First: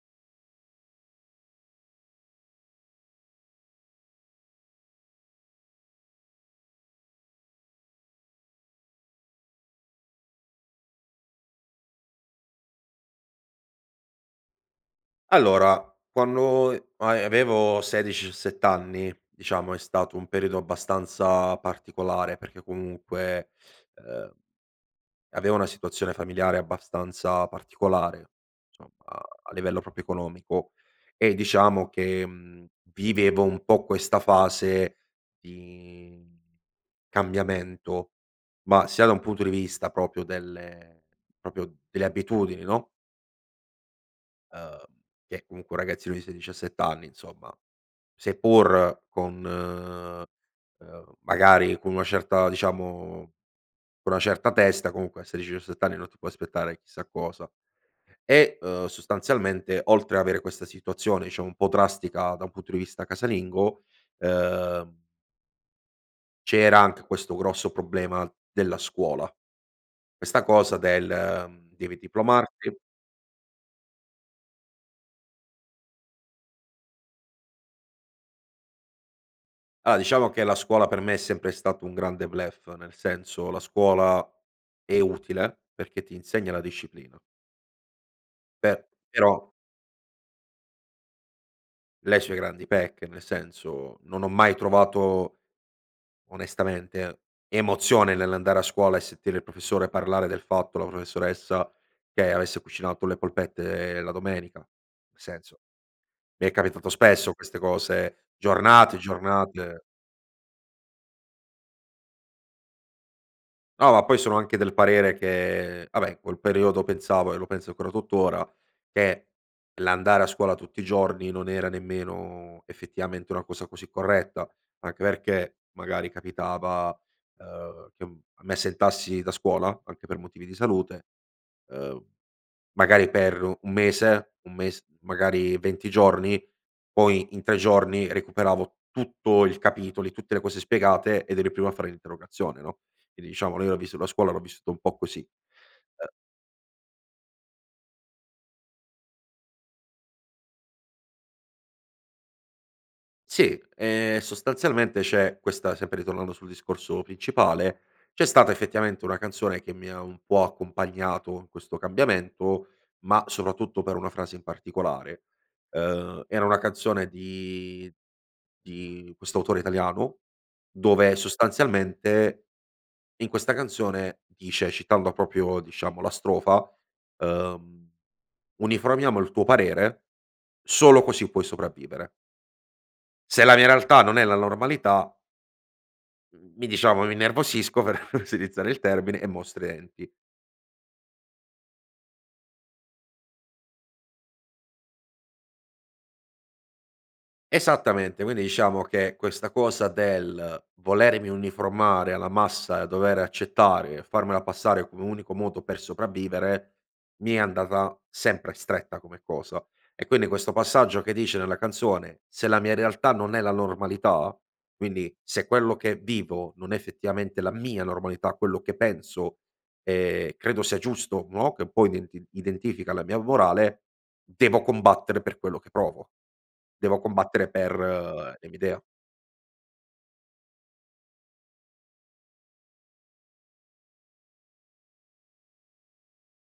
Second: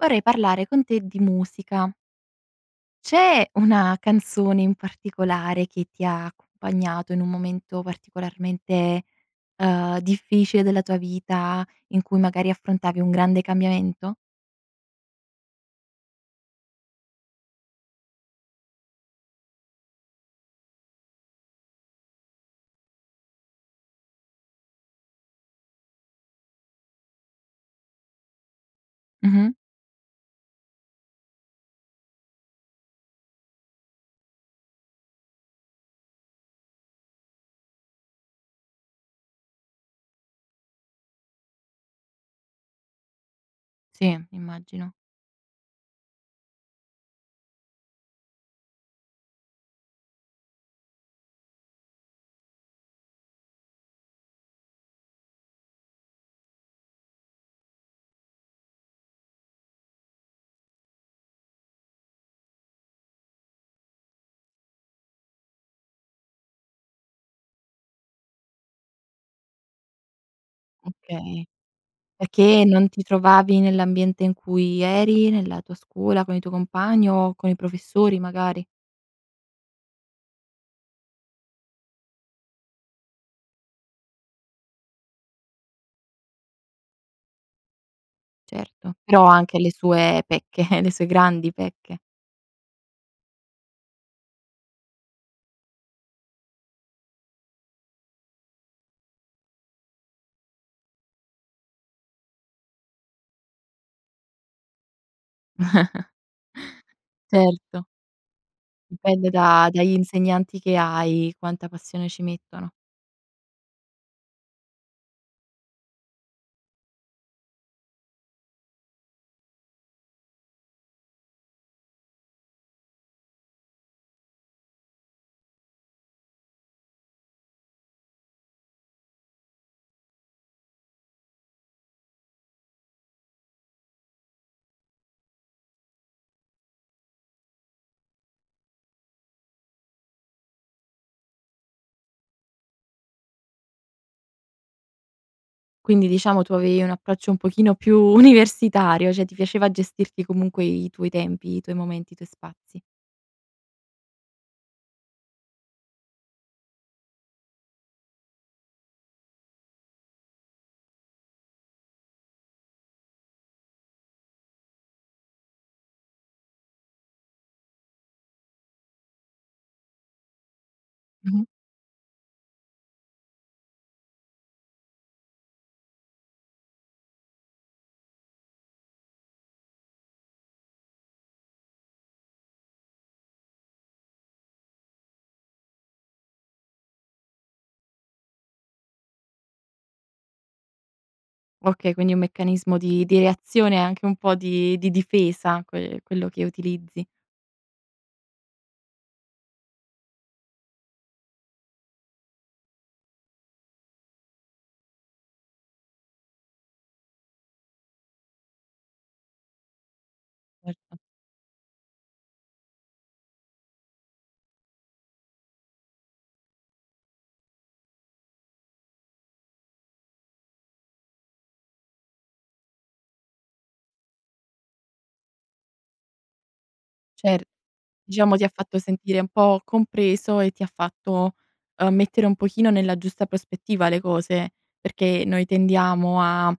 Vorrei parlare con te di musica. C'è una canzone in particolare che ti ha accompagnato in un momento particolarmente, ehm, difficile della tua vita in cui magari affrontavi un grande cambiamento? Allora quando e a ehm, avevo 16-17 anni diciamo, è stato un periodo abbastanza particolare perché comunque, ehm avevo una situazione familiare abbastanza particolare insomma, a Mh-mh. a livello proprio economico e diciamo che, mhmm, vivevo un po' questa fase di cambiamento ma sia da un punto di vista proprio delle proprio delle abitudini no? Sì, Uhm, immagino. che comunque un ragazzino di 16-17 anni insomma, seppur con, ehm ehm, magari con una certa diciamo con una certa testa, comunque a 16-17 anni non ti puoi aspettare chissà cosa, e, ehm, sostanzialmente, oltre avere questa situazione, diciamo un po' drastica da un punto di vista casalingo, ehm c'era anche questo grosso problema della scuola. Questa cosa Okay. del: "Devi Perché che diplomarti" non ti trovavi nell'ambiente in cui eri, nella tua scuola, con i tuoi compagni o con i professori magari? Ah, diciamo che la scuola per me è sempre stato un grande bluff nel senso, la scuola è utile perché ti insegna la disciplina. Per Certo, però però ha anche le sue pecche, le sue grandi pecche. le sue grandi pecche nel senso, non ho mai trovato onestamente emozione nell'andare a scuola e sentire il professore parlare del fatto, la professoressa che avesse cucinato le polpette la domenica. Senso, mi è capitato spesso queste Certo. cose giornate, Dipende da giornate dagli insegnanti che hai, quanta passione ci mettono. No, ma poi sono anche del parere che vabbè in quel periodo pensavo e lo penso ancora, tuttora che l'andare a scuola tutti i giorni non era nemmeno effettivamente una cosa così corretta. Anche perché magari capitava, ehm, che, uhm, mi assentassi da scuola, anche per motivi di salute, ehm, magari per 1 mese 1 mes magari 20 giorni, poi in 3 giorni recuperavo tutto il capitoli, tutte le cose spiegate ed ero il primo a fare l'interrogazione, no, quindi diciamo lì ho viss la scuola l'ho vissuta un po' così; Quindi e diciamo tu avevi un approccio un pochino più universitario, cioè ti piaceva gestirti comunque i tuoi tempi, i tuoi momenti, i tuoi spazi. Si, ehm, sostanzialmente c'è questa sempre ritornando sul discorso principale, c'è stata effettivamente una canzone che mi ha un po' accompagnato in questo cambiamento, ma soprattutto per una frase in particolare. Ehm, era una canzone di di questo autore italiano, dove Mh-mh. sostanzialmente, in questa canzone dice, citando proprio diciamo la strofa, ehm: "Uniformiamo il tuo parere, solo così puoi sopravvivere". Se la mia realtà non è la normalità mhmm, mi diciamo "mi innervosisco", per riutilizzare il termine, "e mostro i denti". Okay, quindi è un meccanismo di di reazione anche un po' di di difesa que quello che utilizzi. Esattamente, quindi diciamo che questa cosa del volermi uniformare alla massa e dover accettare e farmela passare come unico modo per sopravvivere, mi è andata sempre stretta come cosa; e quindi questo Certo. passaggio che dice nella canzone: "Se la mia realtà non è la normalità", quindi se quello che vivo non è effettivamente la mia normalità, quello che penso, ehm, credo sia giusto, no, che un po' identi identifica la mia morale, devo combattere per quello che provo. Devo Cer combattere per diciamo ti le ha mie fatto idea. sentire un po' compreso e ti fatto, ehm, mettere un pochino nella giusta prospettiva le cose, perché noi tendiamo a,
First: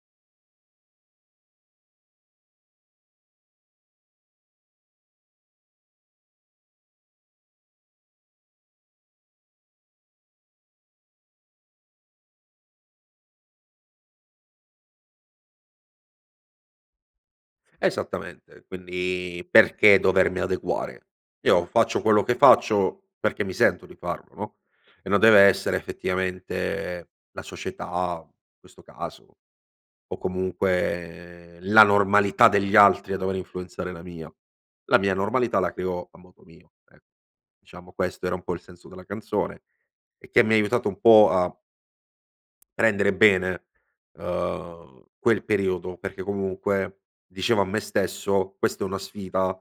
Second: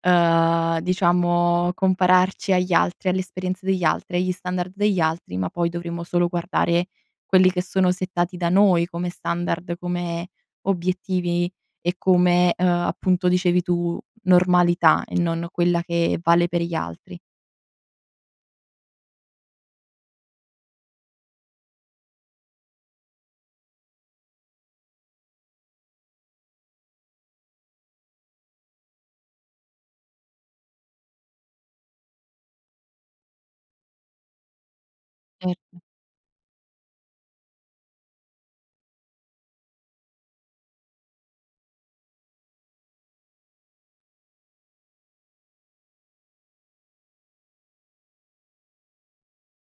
ehm, diciamo compararci agli altri, alle esperienze degli altri, agli standard degli altri, ma poi dovremmo solo guardare quelli che sono settati da noi come standard, come obiettivi e come, uhm, appunto dicevi tu: "normalità" e non, no, quella che vale per gli altri. Esattamente, quindi perché dovermi adeguare? Io faccio quello che faccio, perché mi sento di farlo, no, e non deve essere effettivamente la società, in questo caso, o comunque la normalità degli altri a dover influenzare la mia. La mia normalità la Certo. creo a modo mio, ecc diciamo questo era un po' il senso della canzone e che mi ha aiutato un po' a prendere bene, ehm, quel periodo, perché comunque, dicevo a me stesso: "Questa è una sfida"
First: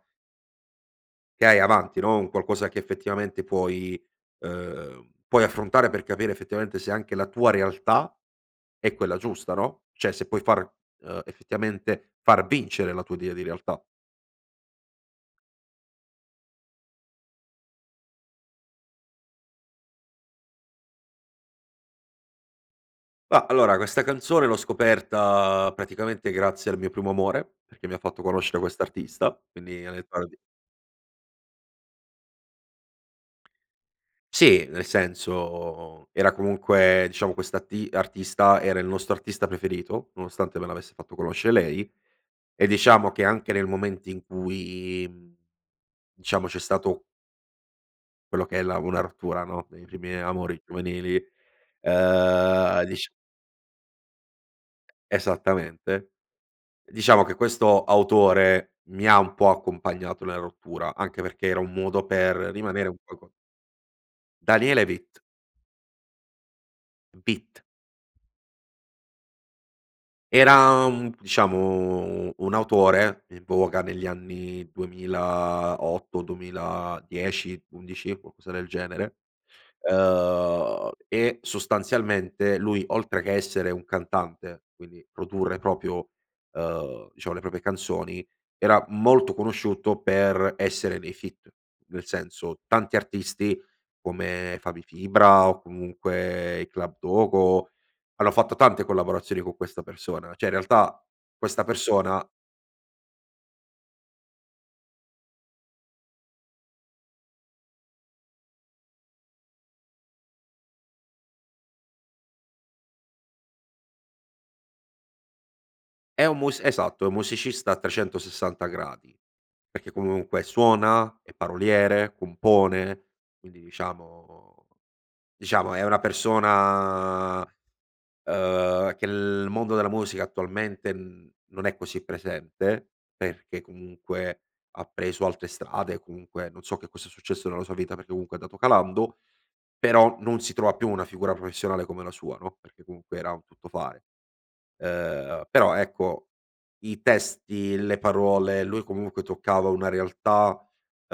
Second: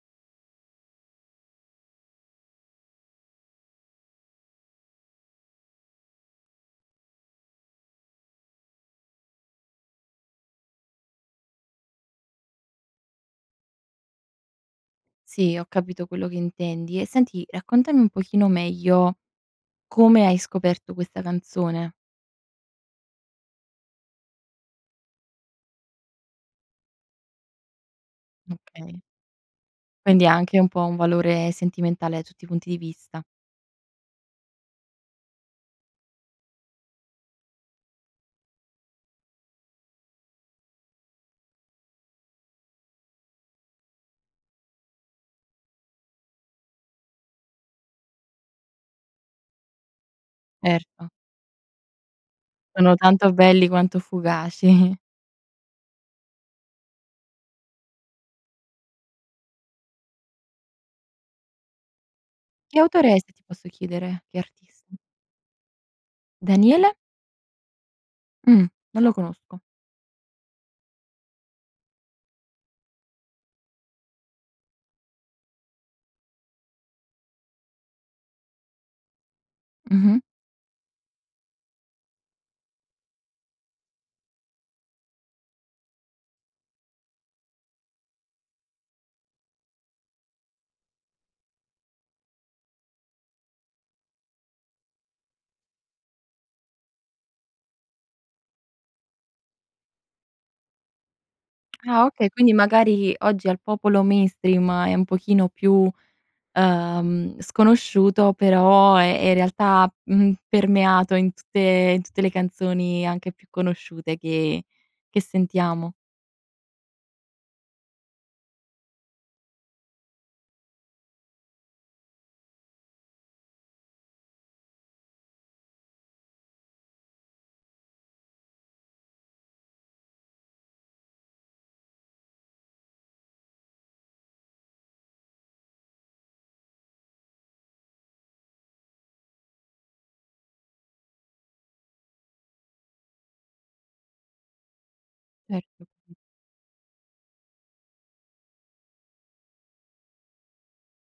"che hai avanti" no, "un qualcosa che effettivamente puoi", ehm, "puoi affrontare per capire effettivamente se anche la tua realtà è quella giusta", no, cioè "se puoi far "ehm, "effettivamente far vincere la tua idea di realtà". Sì, ho capito quello che intendi e senti, raccontami un pochino meglio come hai scoperto questa canzone. Ma allora, questa canzone l'ho scoperta praticamente grazie al mio primo amore, perché mi ha fatto conoscere Okay. quest'artista quindi. Quindi ha [unintelligible] anche un po' un valore sentimentale da tutti i punti di vista. Sì, nel senso era comunque diciamo questo arti artista era il nostro artista preferito, nonostante me l'avesse fatto conoscere lei, e diciamo che anche nel momento in cui, mhmm, diciamo c'è stato quello che è la una rottura, no, dei primi amori Erto. giovanili, ehm, Sono dicia tanto belli quanto fugaci. Esattamente. Diciamo che questo autore mi ha un po' accompagnato nella rottura, anche perché era un modo per Che rimanere un autore è, qualco se ti posso chiedere? Che Daniele artista? Vit. Daniele? Vit. Mh, non lo conosco. Era un diciamo u un autore, in voga negli anni 2008-2010-11 qualcosa del genere; Mh-mh. uhm, e sostanzialmente lui oltre che essere un cantante, quindi produrre proprio, uhm, diciamo le proprie canzoni, era molto conosciuto per essere nei feat; nel senso tanti artisti, come Fabri Fibra o comunque i Club Dogo, hanno fatto tante collaborazioni con questa persona, cioè in realtà, questa Ah persona okay, quindi magari oggi al popolo mainstream è un pochino più, ehm, sconosciuto però, è è in realtà, mhmm, permeato in tutte in tutte le canzoni anche più conosciute che che sentiamo. È un mus esatto è un musicista a 360 gradi, perché comunque suona, è paroliere, compone; quindi diciamo diciamo è una persona, uhm, che l nel mondo della musica attualmente, mhmm, non è così presente, perché comunque, ha preso altre strade, comunque non so che cosa è successo nella sua vita perché comunque è andato calando; però non si trova più una figura professionale come la sua, no, perché comunque era un tuttofare. Ehm, però Ecco. ecco, i testi, le parole, lui comunque toccava una realtà,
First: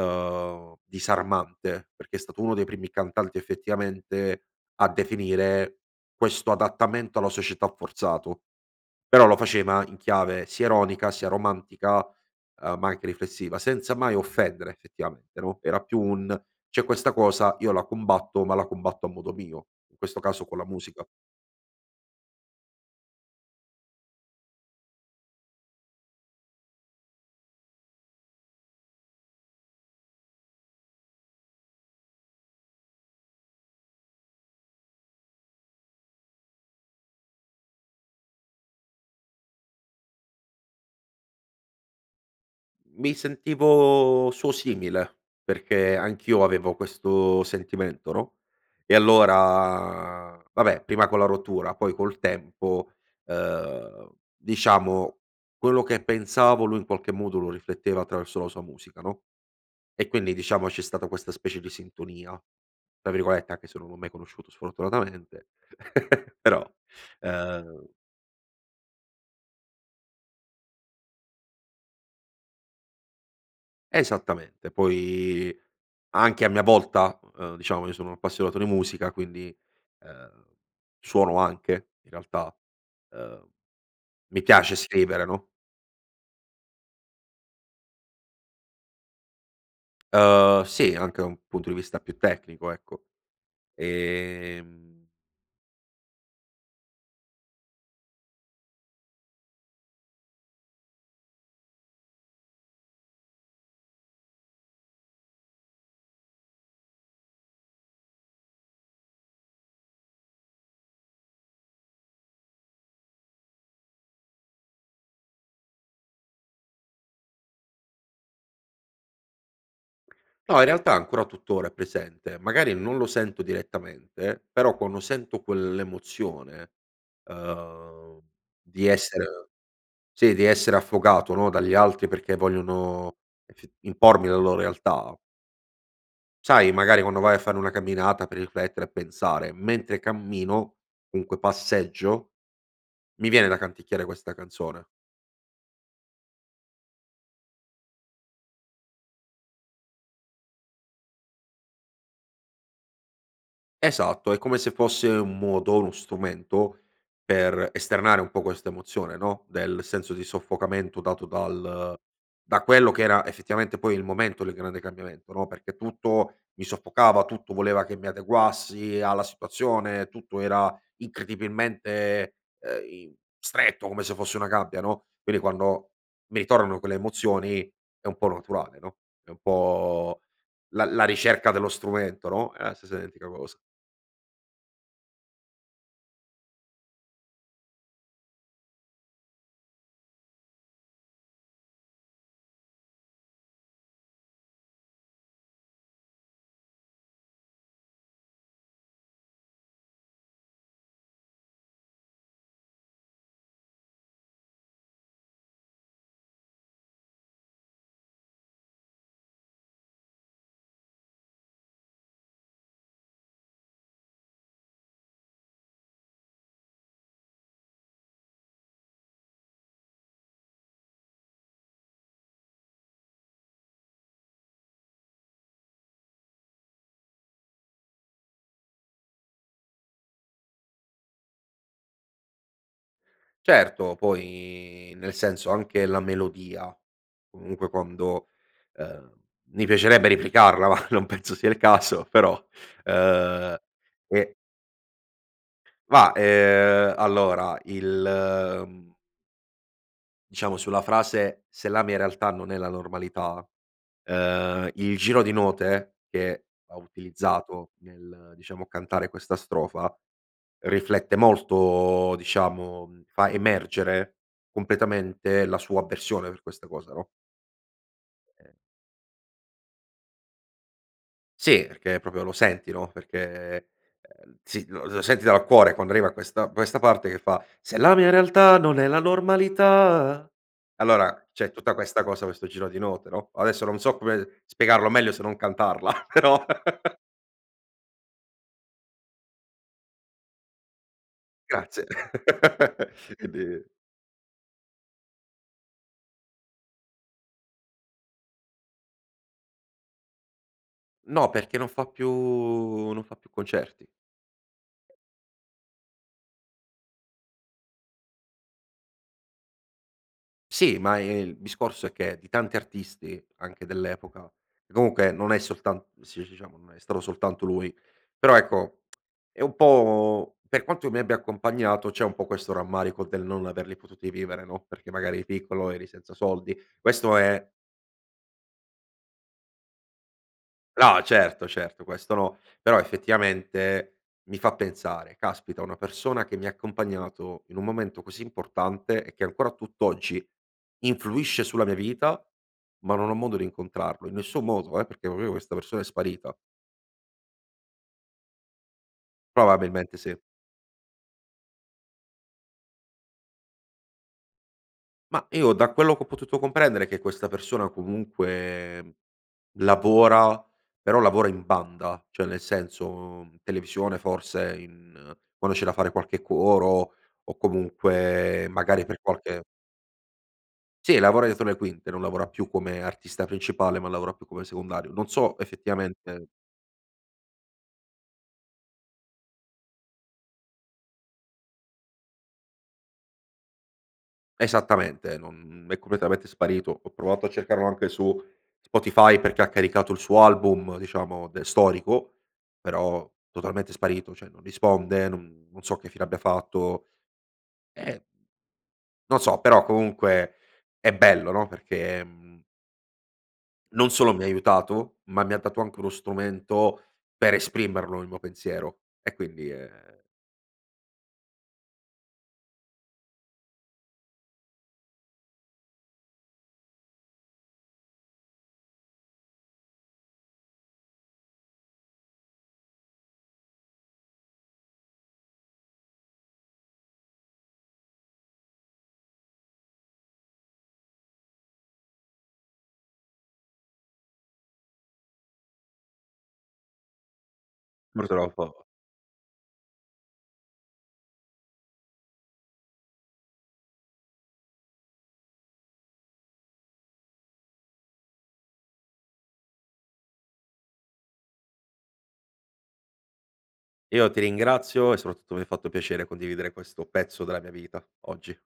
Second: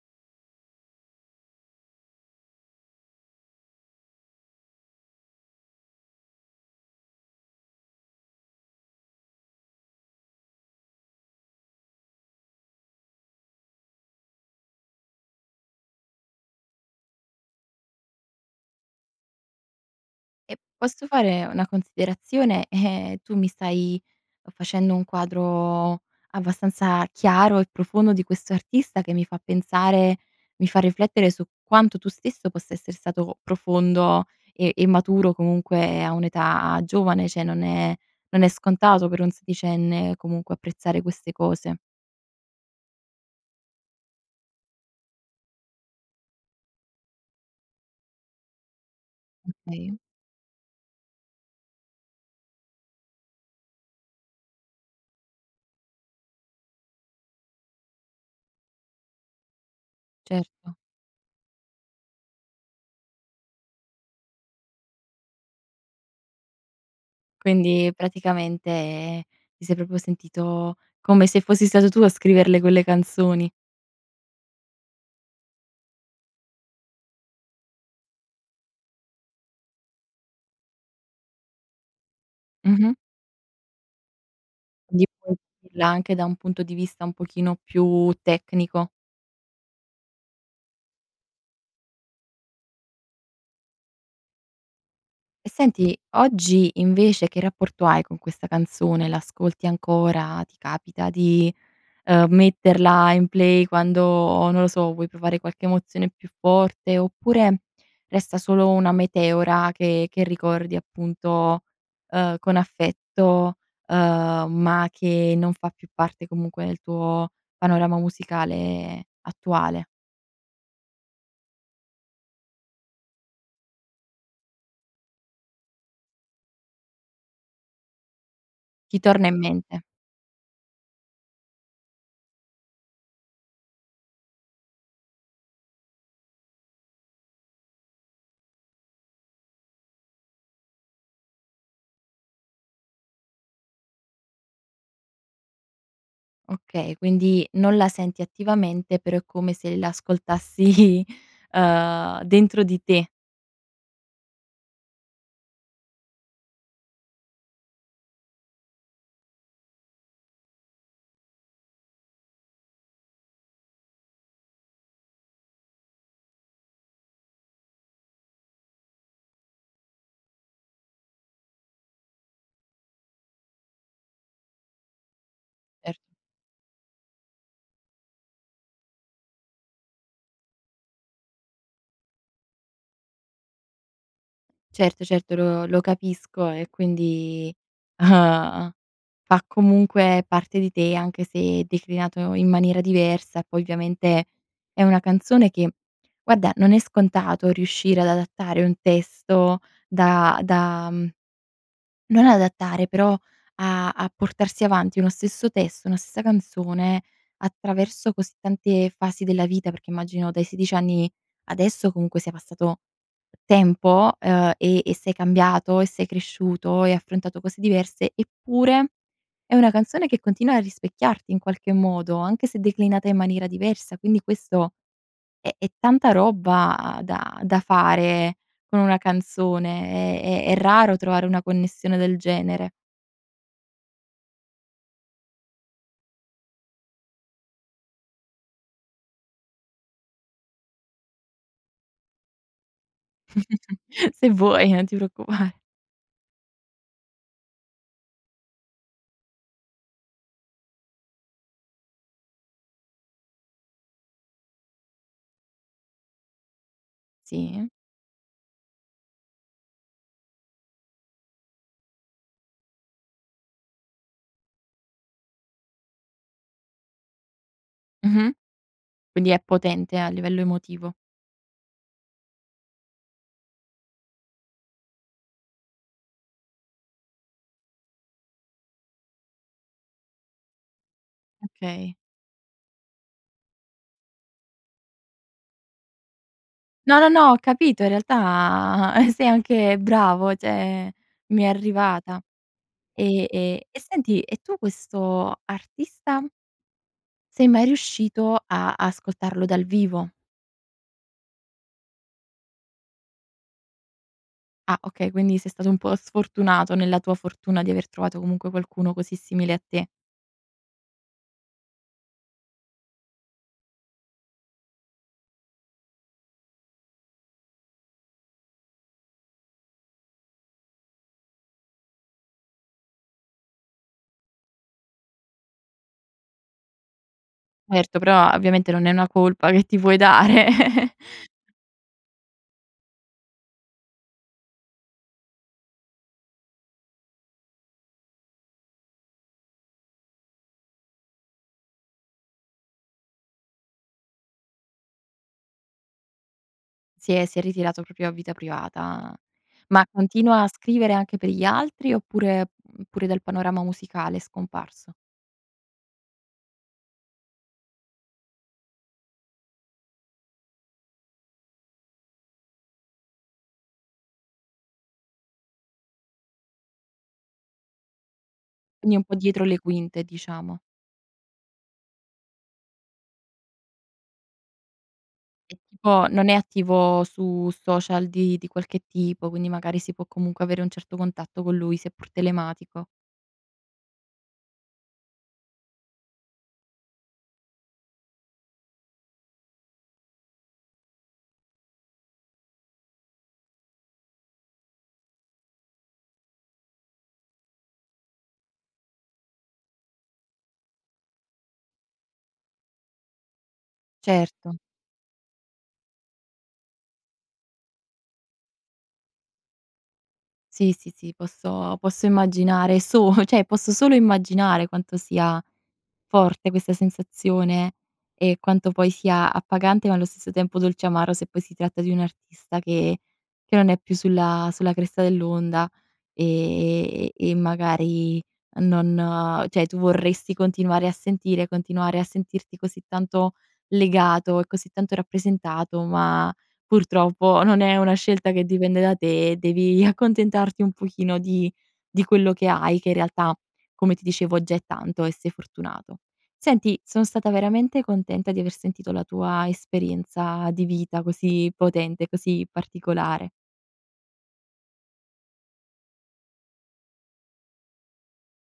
uhm, disarmante perché è stato uno dei primi cantanti effettivamente a definire questo adattamento alla società forzato; però lo faceva in chiave sia ironica, sia romantica, ehm, ma anche riflessiva, senza mai offendere effettivamente, no; era più un: "C'è questa cosa, io la combatto, ma la combatto a modo mio. In questo caso E con la musica." posso fare una considerazione, ehm, tu mi stai facendo un quadro abbastanza chiaro e profondo di questo artista che mi fa pensare mi fa riflettere su quanto tu stesso possa essere stato profondo e e maturo comunque a un'età giovane, cioè non è non è scontato per un sedicenne, comunque apprezzare queste cose. Mi sentivo suo simile, perché anch'io avevo questo sentimento, no. E Okay. allora vabbè prima con la rottura poi col tempo, uhm, diciamo quello che pensavo lui in qualche modo lo rifletteva attraverso la sua musica, no; e quindi diciamo Certo. c'è stata questa specie di "sintonia", tra virgolette, anche se non l'ho mai conosciuto sfortunatamente. Però, Quindi, ehm praticamente, ehm, ti sei proprio sentito come se fossi stato tu a scriverle quelle canzoni. Esattamente. Poi anche a mia volta ehm, diciamo io sono un appassionato di musica quindi ehm, suono anche in realtà Mh-mh. ehm, mi piace scrivere, [unintelligible] no. anche da un punto di vista un pochino più tecnico. Uhm, sì, anche un punto di vista più tecnico ecco. Ehm E senti, oggi invece che rapporto hai con questa canzone? La ascolti ancora, ti capita di, ehm, metterla in play quando, non lo so, vuoi provare qualche emozione più forte oppure, resta solo una meteora che che ricordi appunto, ehm, con affetto, uhm, ma che non fa più parte comunque del tuo panorama musicale attuale? No, in realtà ancora tuttora è presente. Magari non lo sento direttamente, però quando sento quell'emozione, uhm, di Ti torna in essere mente. sì, di essere affogato, no, dagli altri perché vogliono effi impormi la lo realtà sai magari quando vai a fare una camminata per riflettere e pensare: mentre cammino, comunque passeggio, mi viene da canticchiare questa canzone. Okay, quindi non la senti attivamente però è come se la ascoltassi, ehm, dentro di te. Esatto, è come se fosse un modo, uno strumento, per esternare un po' questa emozione, no, del senso di soffocamento dato dal da quello che era effettivamente poi il momento del grande cambiamento, no, perché tutto mi soffocava, tutto voleva che mi adeguassi alla situazione, tutto era incredibilmente, uhm, im stretto, come se fosse una gabbia, no. Quindi quando Cer mi tornano quelle emozioni è un po' naturale, no, è un po' la la ricerca dello strumento, no, è la stessa identica cosa. Certo, certo lo lo capisco e quindi, ehm, fa comunque parte di te anche se, declinato in maniera diversa e poi ovviamente, è una canzone che guarda non è scontato riuscire ad adattare un testo da da mhmm, non adattare però a a portarsi avanti uno stesso testo, una stessa canzone, attraverso così tante fasi della vita, perché immagino dai 16 anni, adesso comunque sia passato tempo, ehm, e e sei cambiato e sei cresciuto, hai affrontato cose diverse, eppure, è una canzone che continua a rispecchiarti in qualche modo, anche se declinata in maniera diversa; quindi questo, è è tanta roba da da fare con una canzone, è è è raro trovare una connessione del genere. Certo, poi nel senso, anche la melodia, comunque quando ehm, mi piacerebbe replicarla ma, non penso sia il caso, però, ehm Se e vuoi, non ti preoccupare. Ma, ehm, allora il, mhmm diciamo sulla frase: "Se la mia realtà non è la normalità", ehm, il giro di note che ha Sì. utilizzato nel, diciamo cantare questa strofa, riflette molto diciamo fa emergere completamente la sua avversione per questa cosa, no? Mh-mh. E Quindi è potente, a livello emotivo. Sì, perché proprio lo senti, no, perché, ehm ehm, sì, lo lo senti dal cuore quando arriva questa questa parte che fa: Se la mia realtà, non è la normalità. Allora, c'è tutta Okay. questa cosa questo giro di note, no, adesso non so come spiegarlo meglio se non cantarla, però. No, no, no, ho capito. In realtà, sei anche bravo, cioè, mi è Grazie. arrivata. E Di e e senti: e tu questo artista sei mai riuscito a ascoltarlo dal vivo? No, perché non fa più non fa più concerti. Ah, okay, quindi sei stato un po' sfortunato nella tua fortuna di aver trovato comunque qualcuno così simile a te. Sì, ma, ehm, il discorso è che di tanti artisti, anche dell'epoca, che comunque non è soltan sì, diciamo, non è stato soltanto lui. Però, ecco, è un po' per quanto mi abbia accompagnato, c'è un po' questo rammarico del non averli potuti vivere, no, perché magari piccolo, eri senza soldi. Questo è Erto, però ovviamente non è una colpa che ti puoi dare. No eh, certo, certo, questo no. Però effettivamente mi fa pensare: "Caspita, una persona che mi ha accompagnato in un momento così importante, e che ancora tutt'oggi influisce sulla mia vita, ma non ho modo di incontrarlo", in nessun modo, eh, perché proprio questa persona è sparita. Si è si è ritirato proprio a vita privata. Ma Probabilmente sì. continua a scrivere anche per gli altri, oppure, uhm, pure dal panorama musicale, è scomparso? Mah, io da quello che ho potuto comprendere, che questa persona comunque lavora, però lavora in banda, cioè nel senso televisione forse in quando c'è da fare qualche coro, o comunque magari Quindi per un po' dietro qualche le quinte, diciamo. Sì, lavora dietro le quinte, non lavora più come artista principale, ma lavora più come secondario. Non so È tipo effettivamente non è attivo su social di di qualche tipo, quindi magari si può comunque avere un certo contatto con lui, seppur telematico. Esattamente, non è completamente sparito. Ho provato a cercarlo anche su Spotify, perché ha caricato il suo album diciamo de storico, però totalmente sparito, cioè non risponde, non non so che fine abbia fatto; ehm non so però comunque, è bello no, perché, mhmm non solo mi ha Certo. aiutato, ma mi ha dato anche uno strumento per esprimerlo, il mio pensiero. E quindi ehm Sì, sì, sì, posso posso immaginare. So cioè, solo immaginare quanto sia forte questa sensazione e quanto poi sia appagante, ma allo stesso tempo, dolceamaro se poi si tratta di un artista che che non è più sulla sulla cresta dell'onda, ehm ehm ehm, e magari, non cioè, tu vorresti continuare a sentire, continuare a sentirti così tanto legato e così tanto rappresentato, ma, purtroppo, non è una scelta che Purtroppo. dipende da te, e devi accontentarti un pochino di di quello che hai, che in realtà, come ti dicevo, già è tanto e sei fortunato. Senti, sono stata veramente contenta di aver sentito la tua esperienza di vita così potente, così particolare. Io ti ringrazio, e soprattutto mi ha fatto piacere condividere questo pezzo della mia vita, oggi.